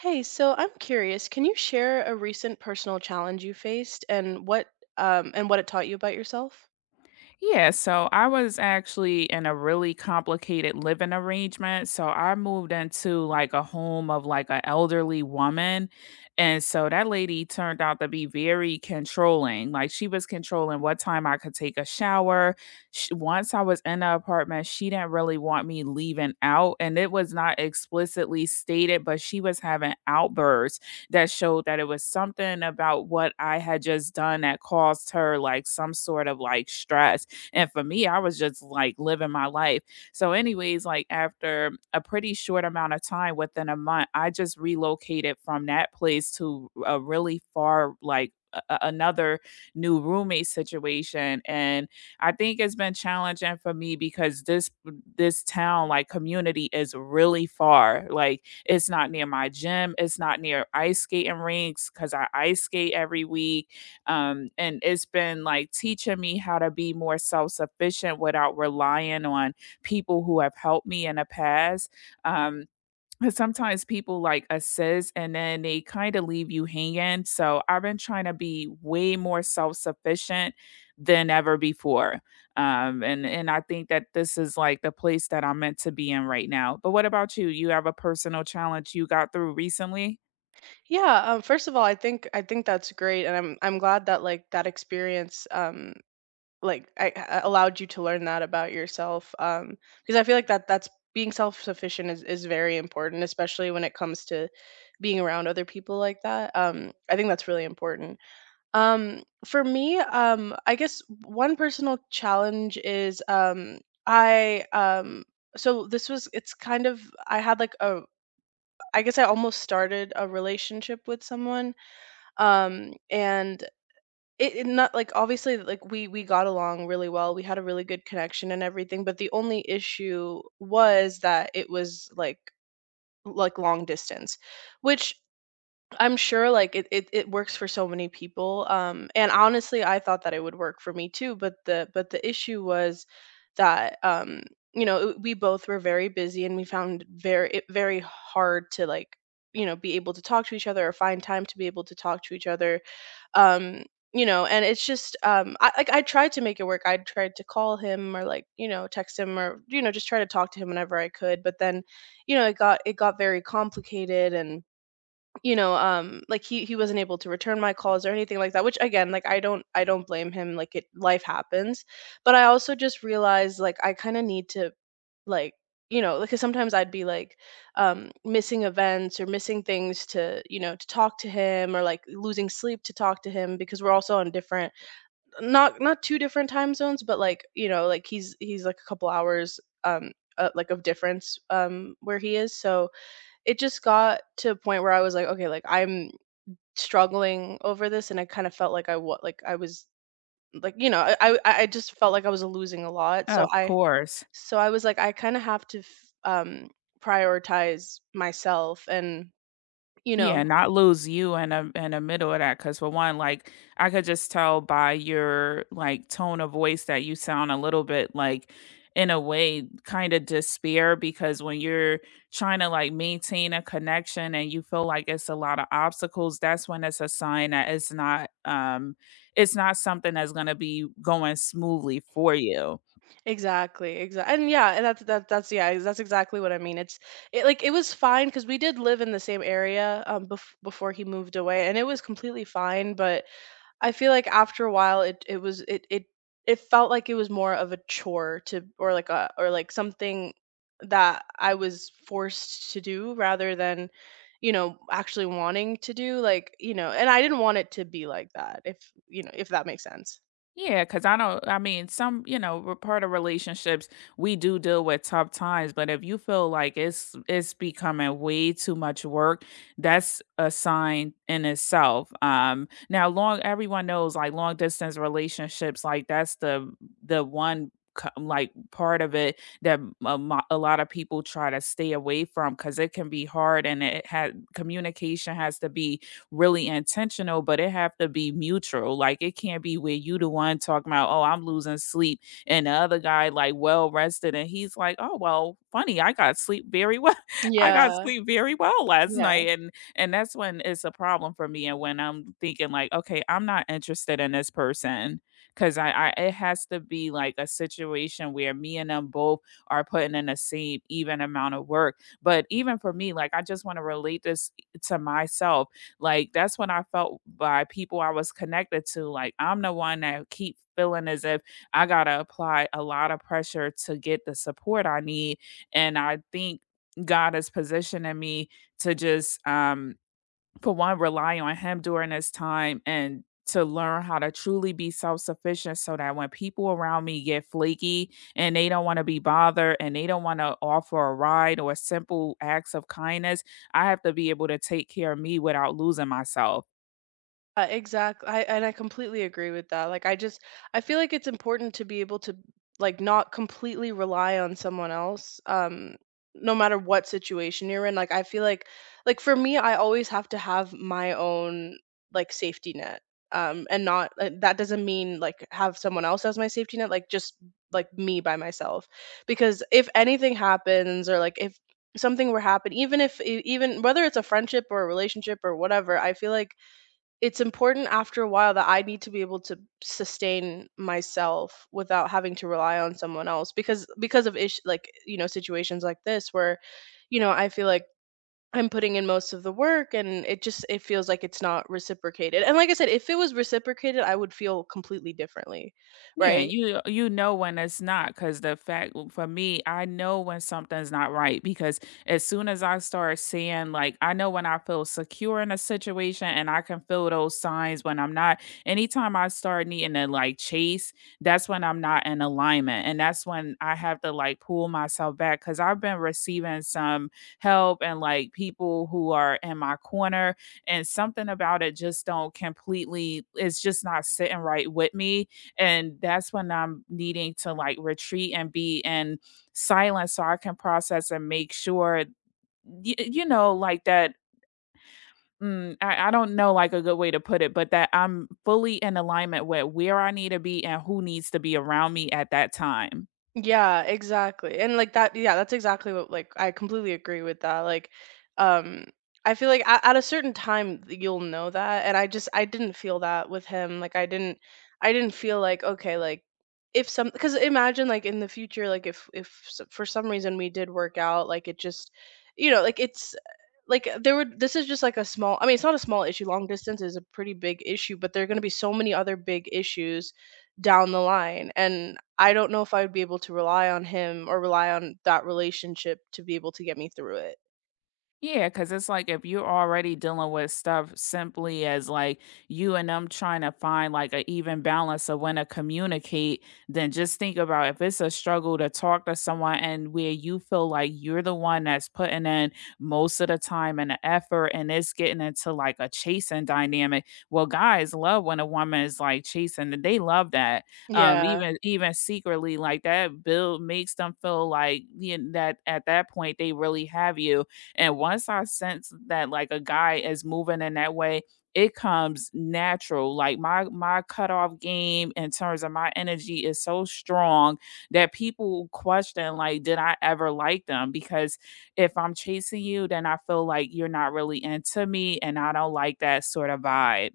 Hey, so I'm curious, can you share a recent personal challenge you faced and what it taught you about yourself? Yeah, so I was actually in a really complicated living arrangement. So I moved into like a home of like an elderly woman. And so that lady turned out to be very controlling. Like she was controlling what time I could take a shower. Sh Once I was in the apartment, she didn't really want me leaving out. And it was not explicitly stated, but she was having outbursts that showed that it was something about what I had just done that caused her like some sort of like stress, and for me, I was just like living my life. So anyways, like after a pretty short amount of time, within a month, I just relocated from that place to a really far, like, another new roommate situation. And I think it's been challenging for me because this town like community is really far. Like it's not near my gym, it's not near ice skating rinks because I ice skate every week. And it's been like teaching me how to be more self sufficient without relying on people who have helped me in the past. Um, 'Cause sometimes people like assist and then they kind of leave you hanging. So I've been trying to be way more self sufficient than ever before. And I think that this is like the place that I'm meant to be in right now. But what about you? You have a personal challenge you got through recently? Yeah, first of all, I think that's great and I'm glad that like that experience like I allowed you to learn that about yourself because I feel like that that's being self-sufficient is very important, especially when it comes to being around other people like that. I think that's really important. For me, I guess one personal challenge is I so this was it's kind of I had like a I guess I almost started a relationship with someone, and it not like obviously like we got along really well. We had a really good connection and everything, but the only issue was that it was like long distance, which I'm sure like it works for so many people. And honestly I thought that it would work for me too, but the issue was that you know we both were very busy and we found very hard to like be able to talk to each other or find time to be able to talk to each other. um and it's just I like I tried to make it work. I tried to call him or like you know text him or you know just try to talk to him whenever I could, but then you know it got very complicated. And you know, like he wasn't able to return my calls or anything like that, which again, like I don't blame him. Like it life happens. But I also just realized like I kind of need to like because sometimes I'd be like missing events or missing things to you know to talk to him or like losing sleep to talk to him because we're also on different not not two different time zones, but like you know like he's like a couple hours like of difference where he is. So it just got to a point where I was like, okay, like I'm struggling over this and I kind of felt like I what like I was like you know I just felt like I was losing a lot, Of course. so I was like I kind of have to um prioritize myself and you know Yeah, not lose you in a in the middle of that. Because for one, like, I could just tell by your, like, tone of voice that you sound a little bit, like, in a way, kinda despair, because when you're trying to, like, maintain a connection and you feel like it's a lot of obstacles, that's when it's a sign that it's not something that's gonna be going smoothly for you. exactly exactly. And yeah, and that's that, that's yeah that's exactly what I mean. It's it like it was fine because we did live in the same area before he moved away and it was completely fine, but I feel like after a while it felt like it was more of a chore to or like a or like something that I was forced to do rather than, you know, actually wanting to do, like, you know, and I didn't want it to be like that if, you know, if that makes sense. Yeah, because I don't, I mean, some, you know, we're part of relationships, we do deal with tough times, but if you feel like it's becoming way too much work, that's a sign in itself. Now long everyone knows like long distance relationships, like that's the like part of it that a lot of people try to stay away from because it can be hard, and it had communication has to be really intentional, but it have to be mutual. Like it can't be where you the one talking about, oh, I'm losing sleep, and the other guy like well rested, and he's like, oh well, funny, I got sleep very well. I got Yeah. sleep very well last Yeah. night, and that's when it's a problem for me, and when I'm thinking like, okay, I'm not interested in this person because I it has to be like a situation where me and them both are putting in the same even amount of work. But even for me, like I just want to relate this to myself. Like that's when I felt by people I was connected to. Like I'm the one that keep feeling as if I gotta apply a lot of pressure to get the support I need. And I think God is positioning me to just for one, rely on him during this time, and to learn how to truly be self-sufficient so that when people around me get flaky and they don't want to be bothered and they don't want to offer a ride or simple acts of kindness, I have to be able to take care of me without losing myself. Exactly. I and I completely agree with that. Like I just I feel like it's important to be able to like not completely rely on someone else, no matter what situation you're in. Like I feel like for me I always have to have my own like safety net. And not that doesn't mean like have someone else as my safety net, like just like me by myself, because if anything happens or like if something were happen, even if even whether it's a friendship or a relationship or whatever, I feel like it's important after a while that I need to be able to sustain myself without having to rely on someone else, because of ish, like you know, situations like this, where you know I feel like I'm putting in most of the work and it feels like it's not reciprocated. And like I said, if it was reciprocated, I would feel completely differently, Yeah, right? you you know when it's not, because the fact for me, I know when something's not right because as soon as I start seeing like I know when I feel secure in a situation and I can feel those signs when I'm not. Anytime I start needing to like chase, that's when I'm not in alignment, and that's when I have to like pull myself back because 'cause I've been receiving some help and like people who are in my corner, and something about it just don't completely, it's just not sitting right with me, and that's when I'm needing to like retreat and be in silence so I can process and make sure, like that. I don't know like a good way to put it, but that I'm fully in alignment with where I need to be and who needs to be around me at that time. Yeah, exactly. And like that, yeah, that's exactly what like I completely agree with that. Like, um, I feel like at a certain time you'll know that, and I just I didn't feel that with him. Like I didn't feel like okay, like if some, because imagine like in the future, like if for some reason we did work out, like it just, you know, like it's like there would this is just like a small, I mean it's not a small issue, long distance is a pretty big issue, but there are going to be so many other big issues down the line, and I don't know if I would be able to rely on him or rely on that relationship to be able to get me through it. Yeah, cause it's like if you're already dealing with stuff simply as like you and them trying to find like an even balance of when to communicate, then just think about if it's a struggle to talk to someone and where you feel like you're the one that's putting in most of the time and the effort and it's getting into like a chasing dynamic. Well, guys love when a woman is like chasing, and they love that. Um, Yeah, even even secretly, like that build makes them feel like you know, that at that point they really have you, and once I sense that like a guy is moving in that way, it comes natural. Like my cutoff game in terms of my energy is so strong that people question like, did I ever like them? Because if I'm chasing you, then I feel like you're not really into me and I don't like that sort of vibe.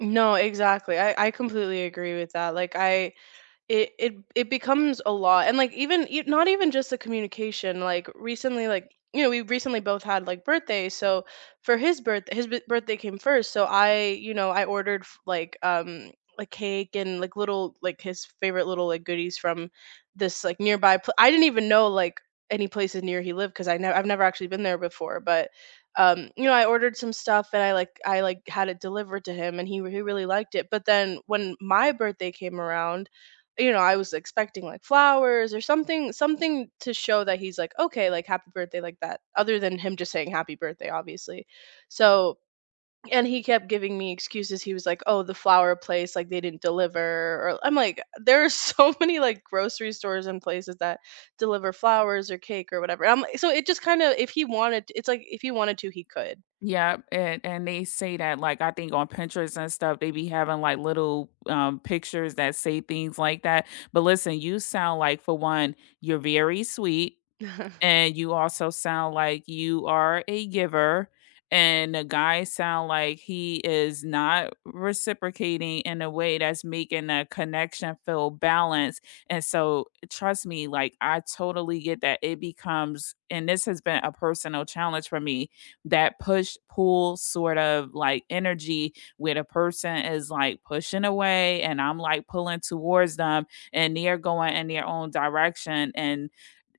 no, exactly. I completely agree with that. Like I it it it becomes a lot, and like even not even just the communication. Like recently, like you know, we recently both had like birthdays. So for his birthday, birthday came first, so I you know I ordered like cake and like little like his favorite little like goodies from this like nearby pl- I didn't even know like any places near he lived because I've never actually been there before, but you know I ordered some stuff and I like had it delivered to him, and he really liked it. But then when my birthday came around, you know, I was expecting like flowers or something to show that he's like, "Okay, like happy birthday," like that, other than him just saying happy birthday, obviously. So and he kept giving me excuses. He was like, "Oh, the flower place, like they didn't deliver." Or I'm like, there are so many like grocery stores and places that deliver flowers or cake or whatever. I'm like, so it just kind of, if he wanted, it's like if he wanted to, he could. Yeah, and they say that like I think on Pinterest and stuff they be having like little pictures that say things like that. But listen, you sound like for one, you're very sweet, and you also sound like you are a giver, and the guy sound like he is not reciprocating in a way that's making the connection feel balanced, and so trust me like I totally get that it becomes, and this has been a personal challenge for me, that push pull sort of like energy where the person is like pushing away and I'm like pulling towards them and they're going in their own direction, and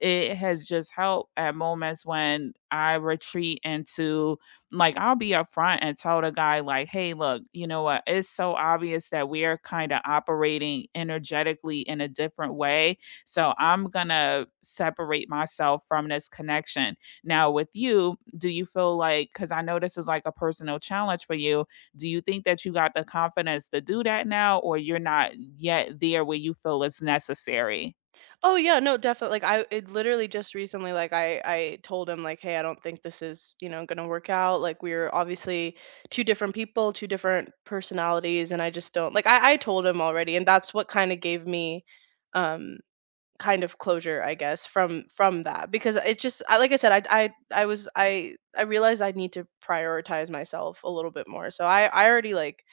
it has just helped at moments when I retreat into like I'll be upfront and tell the guy like, "Hey, look, you know what? It's so obvious that we are kind of operating energetically in a different way. So I'm gonna separate myself from this connection." Now, with you, do you feel like, because I know this is like a personal challenge for you, do you think that you got the confidence to do that now, or you're not yet there where you feel it's necessary? Oh yeah, no, definitely. Like I, it literally just recently, like I told him like, "Hey, I don't think this is, you know, going to work out. Like we're obviously two different people, two different personalities, and I just don't," like I told him already, and that's what kind of gave me um kind of closure, I guess, from that, because it just, I, like I said, I realized I need to prioritize myself a little bit more. So I already like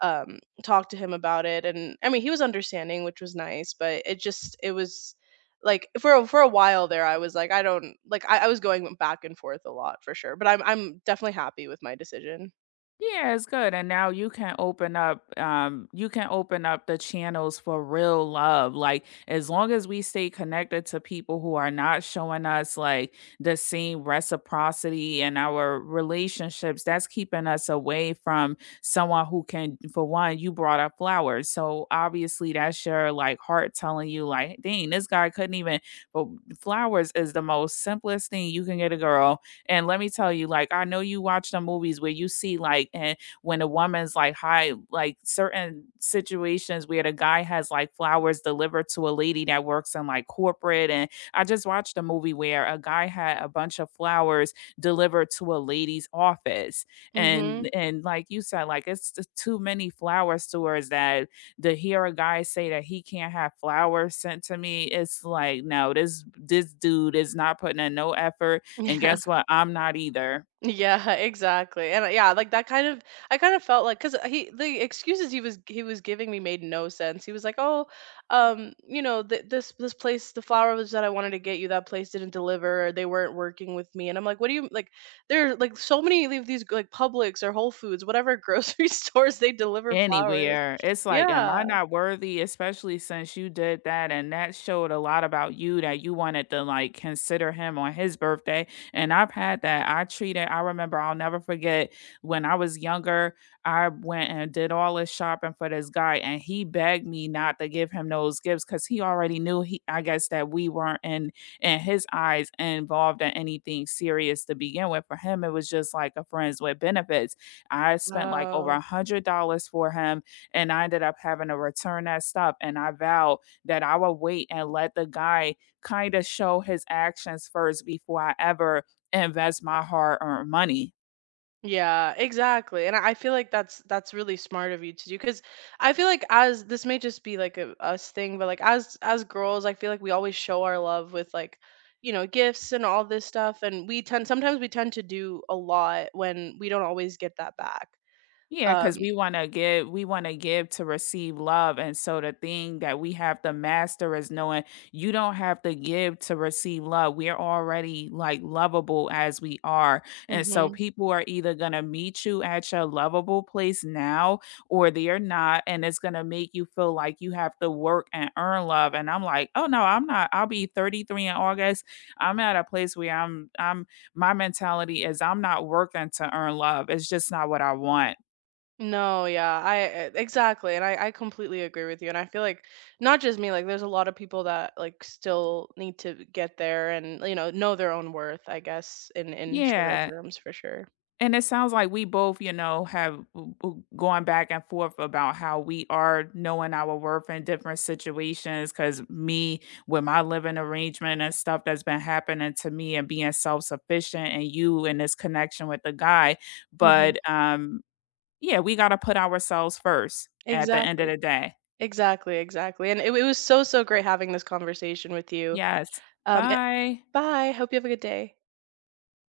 talked to him about it, and I mean he was understanding, which was nice, but it just it was like for for a while there I was like I don't like, I was going back and forth a lot for sure, but I'm definitely happy with my decision. Yeah, it's good, and now you can open up, you can open up the channels for real love. Like, as long as we stay connected to people who are not showing us like the same reciprocity in our relationships, that's keeping us away from someone who can. For one, you brought up flowers, so obviously that's your like heart telling you, like, dang, this guy couldn't even. But flowers is the most simplest thing you can get a girl, and let me tell you, like, I know you watch the movies where you see, like, and when a woman's like high, like certain situations where the guy has like flowers delivered to a lady that works in like corporate. And I just watched a movie where a guy had a bunch of flowers delivered to a lady's office. Mhm. And like you said, like it's just too many flower stores, that to hear a guy say that he can't have flowers sent to me, it's like, no, this dude is not putting in no effort, and guess what? I'm not either Yeah, exactly. And yeah, like that kind of, I kind of felt like cuz he, the excuses he was giving me made no sense. He was like, "Oh, you know, this place, the flowers that I wanted to get you, that place didn't deliver or they weren't working with me." And I'm like, "What do you, like there are like so many of these like Publix or Whole Foods, whatever grocery stores, they deliver flowers." anywhere. It's like, am Yeah. I not worthy? Especially since you did that. And that showed a lot about you, that you wanted to like consider him on his birthday. And I've had that. I treated, I remember, I'll never forget when I was younger, I went and did all this shopping for this guy. And he begged me not to give him those gifts because he already knew he, I guess, that we weren't in his eyes involved in anything serious to begin with. For him, it was just like a friends with benefits. I spent like over Wow. $100 for him, and I ended up having to return that stuff. And I vowed that I would wait and let the guy kind of show his actions first before I ever invest my hard earned money. Yeah, exactly. And I feel like that's really smart of you to do, because I feel like as this may just be like a us thing, but like as girls, I feel like we always show our love with like, you know, gifts and all this stuff. And we tend sometimes we tend to do a lot when we don't always get that back. Yeah, Um because we want to give, we want to give to receive love. And so the thing that we have to master is knowing you don't have to give to receive love. We're already like lovable as we are. And so mhm. people are either going to meet you at your lovable place now or they're not. And it's going to make you feel like you have to work and earn love. And I'm like, oh no, I'm not. I'll be 33 in August. I'm at a place where my mentality is I'm not working to earn love. It's just not what I want. No, yeah, I exactly, and I completely agree with you, and I feel like not just me, like there's a lot of people that like still need to get there and you know their own worth, I guess, in shorter Yeah, terms for sure. and it sounds like we both, you know, have w w gone back and forth about how we are knowing our worth in different situations. Because me, with my living arrangement and stuff that's been happening to me and being self-sufficient, and you in this connection with the guy, Hmm. but, yeah, we gotta put ourselves first at the end of Exactly, the day. exactly, exactly, and it was so so great having this conversation with you. Yes, Um, bye. Bye. Hope you have a good day.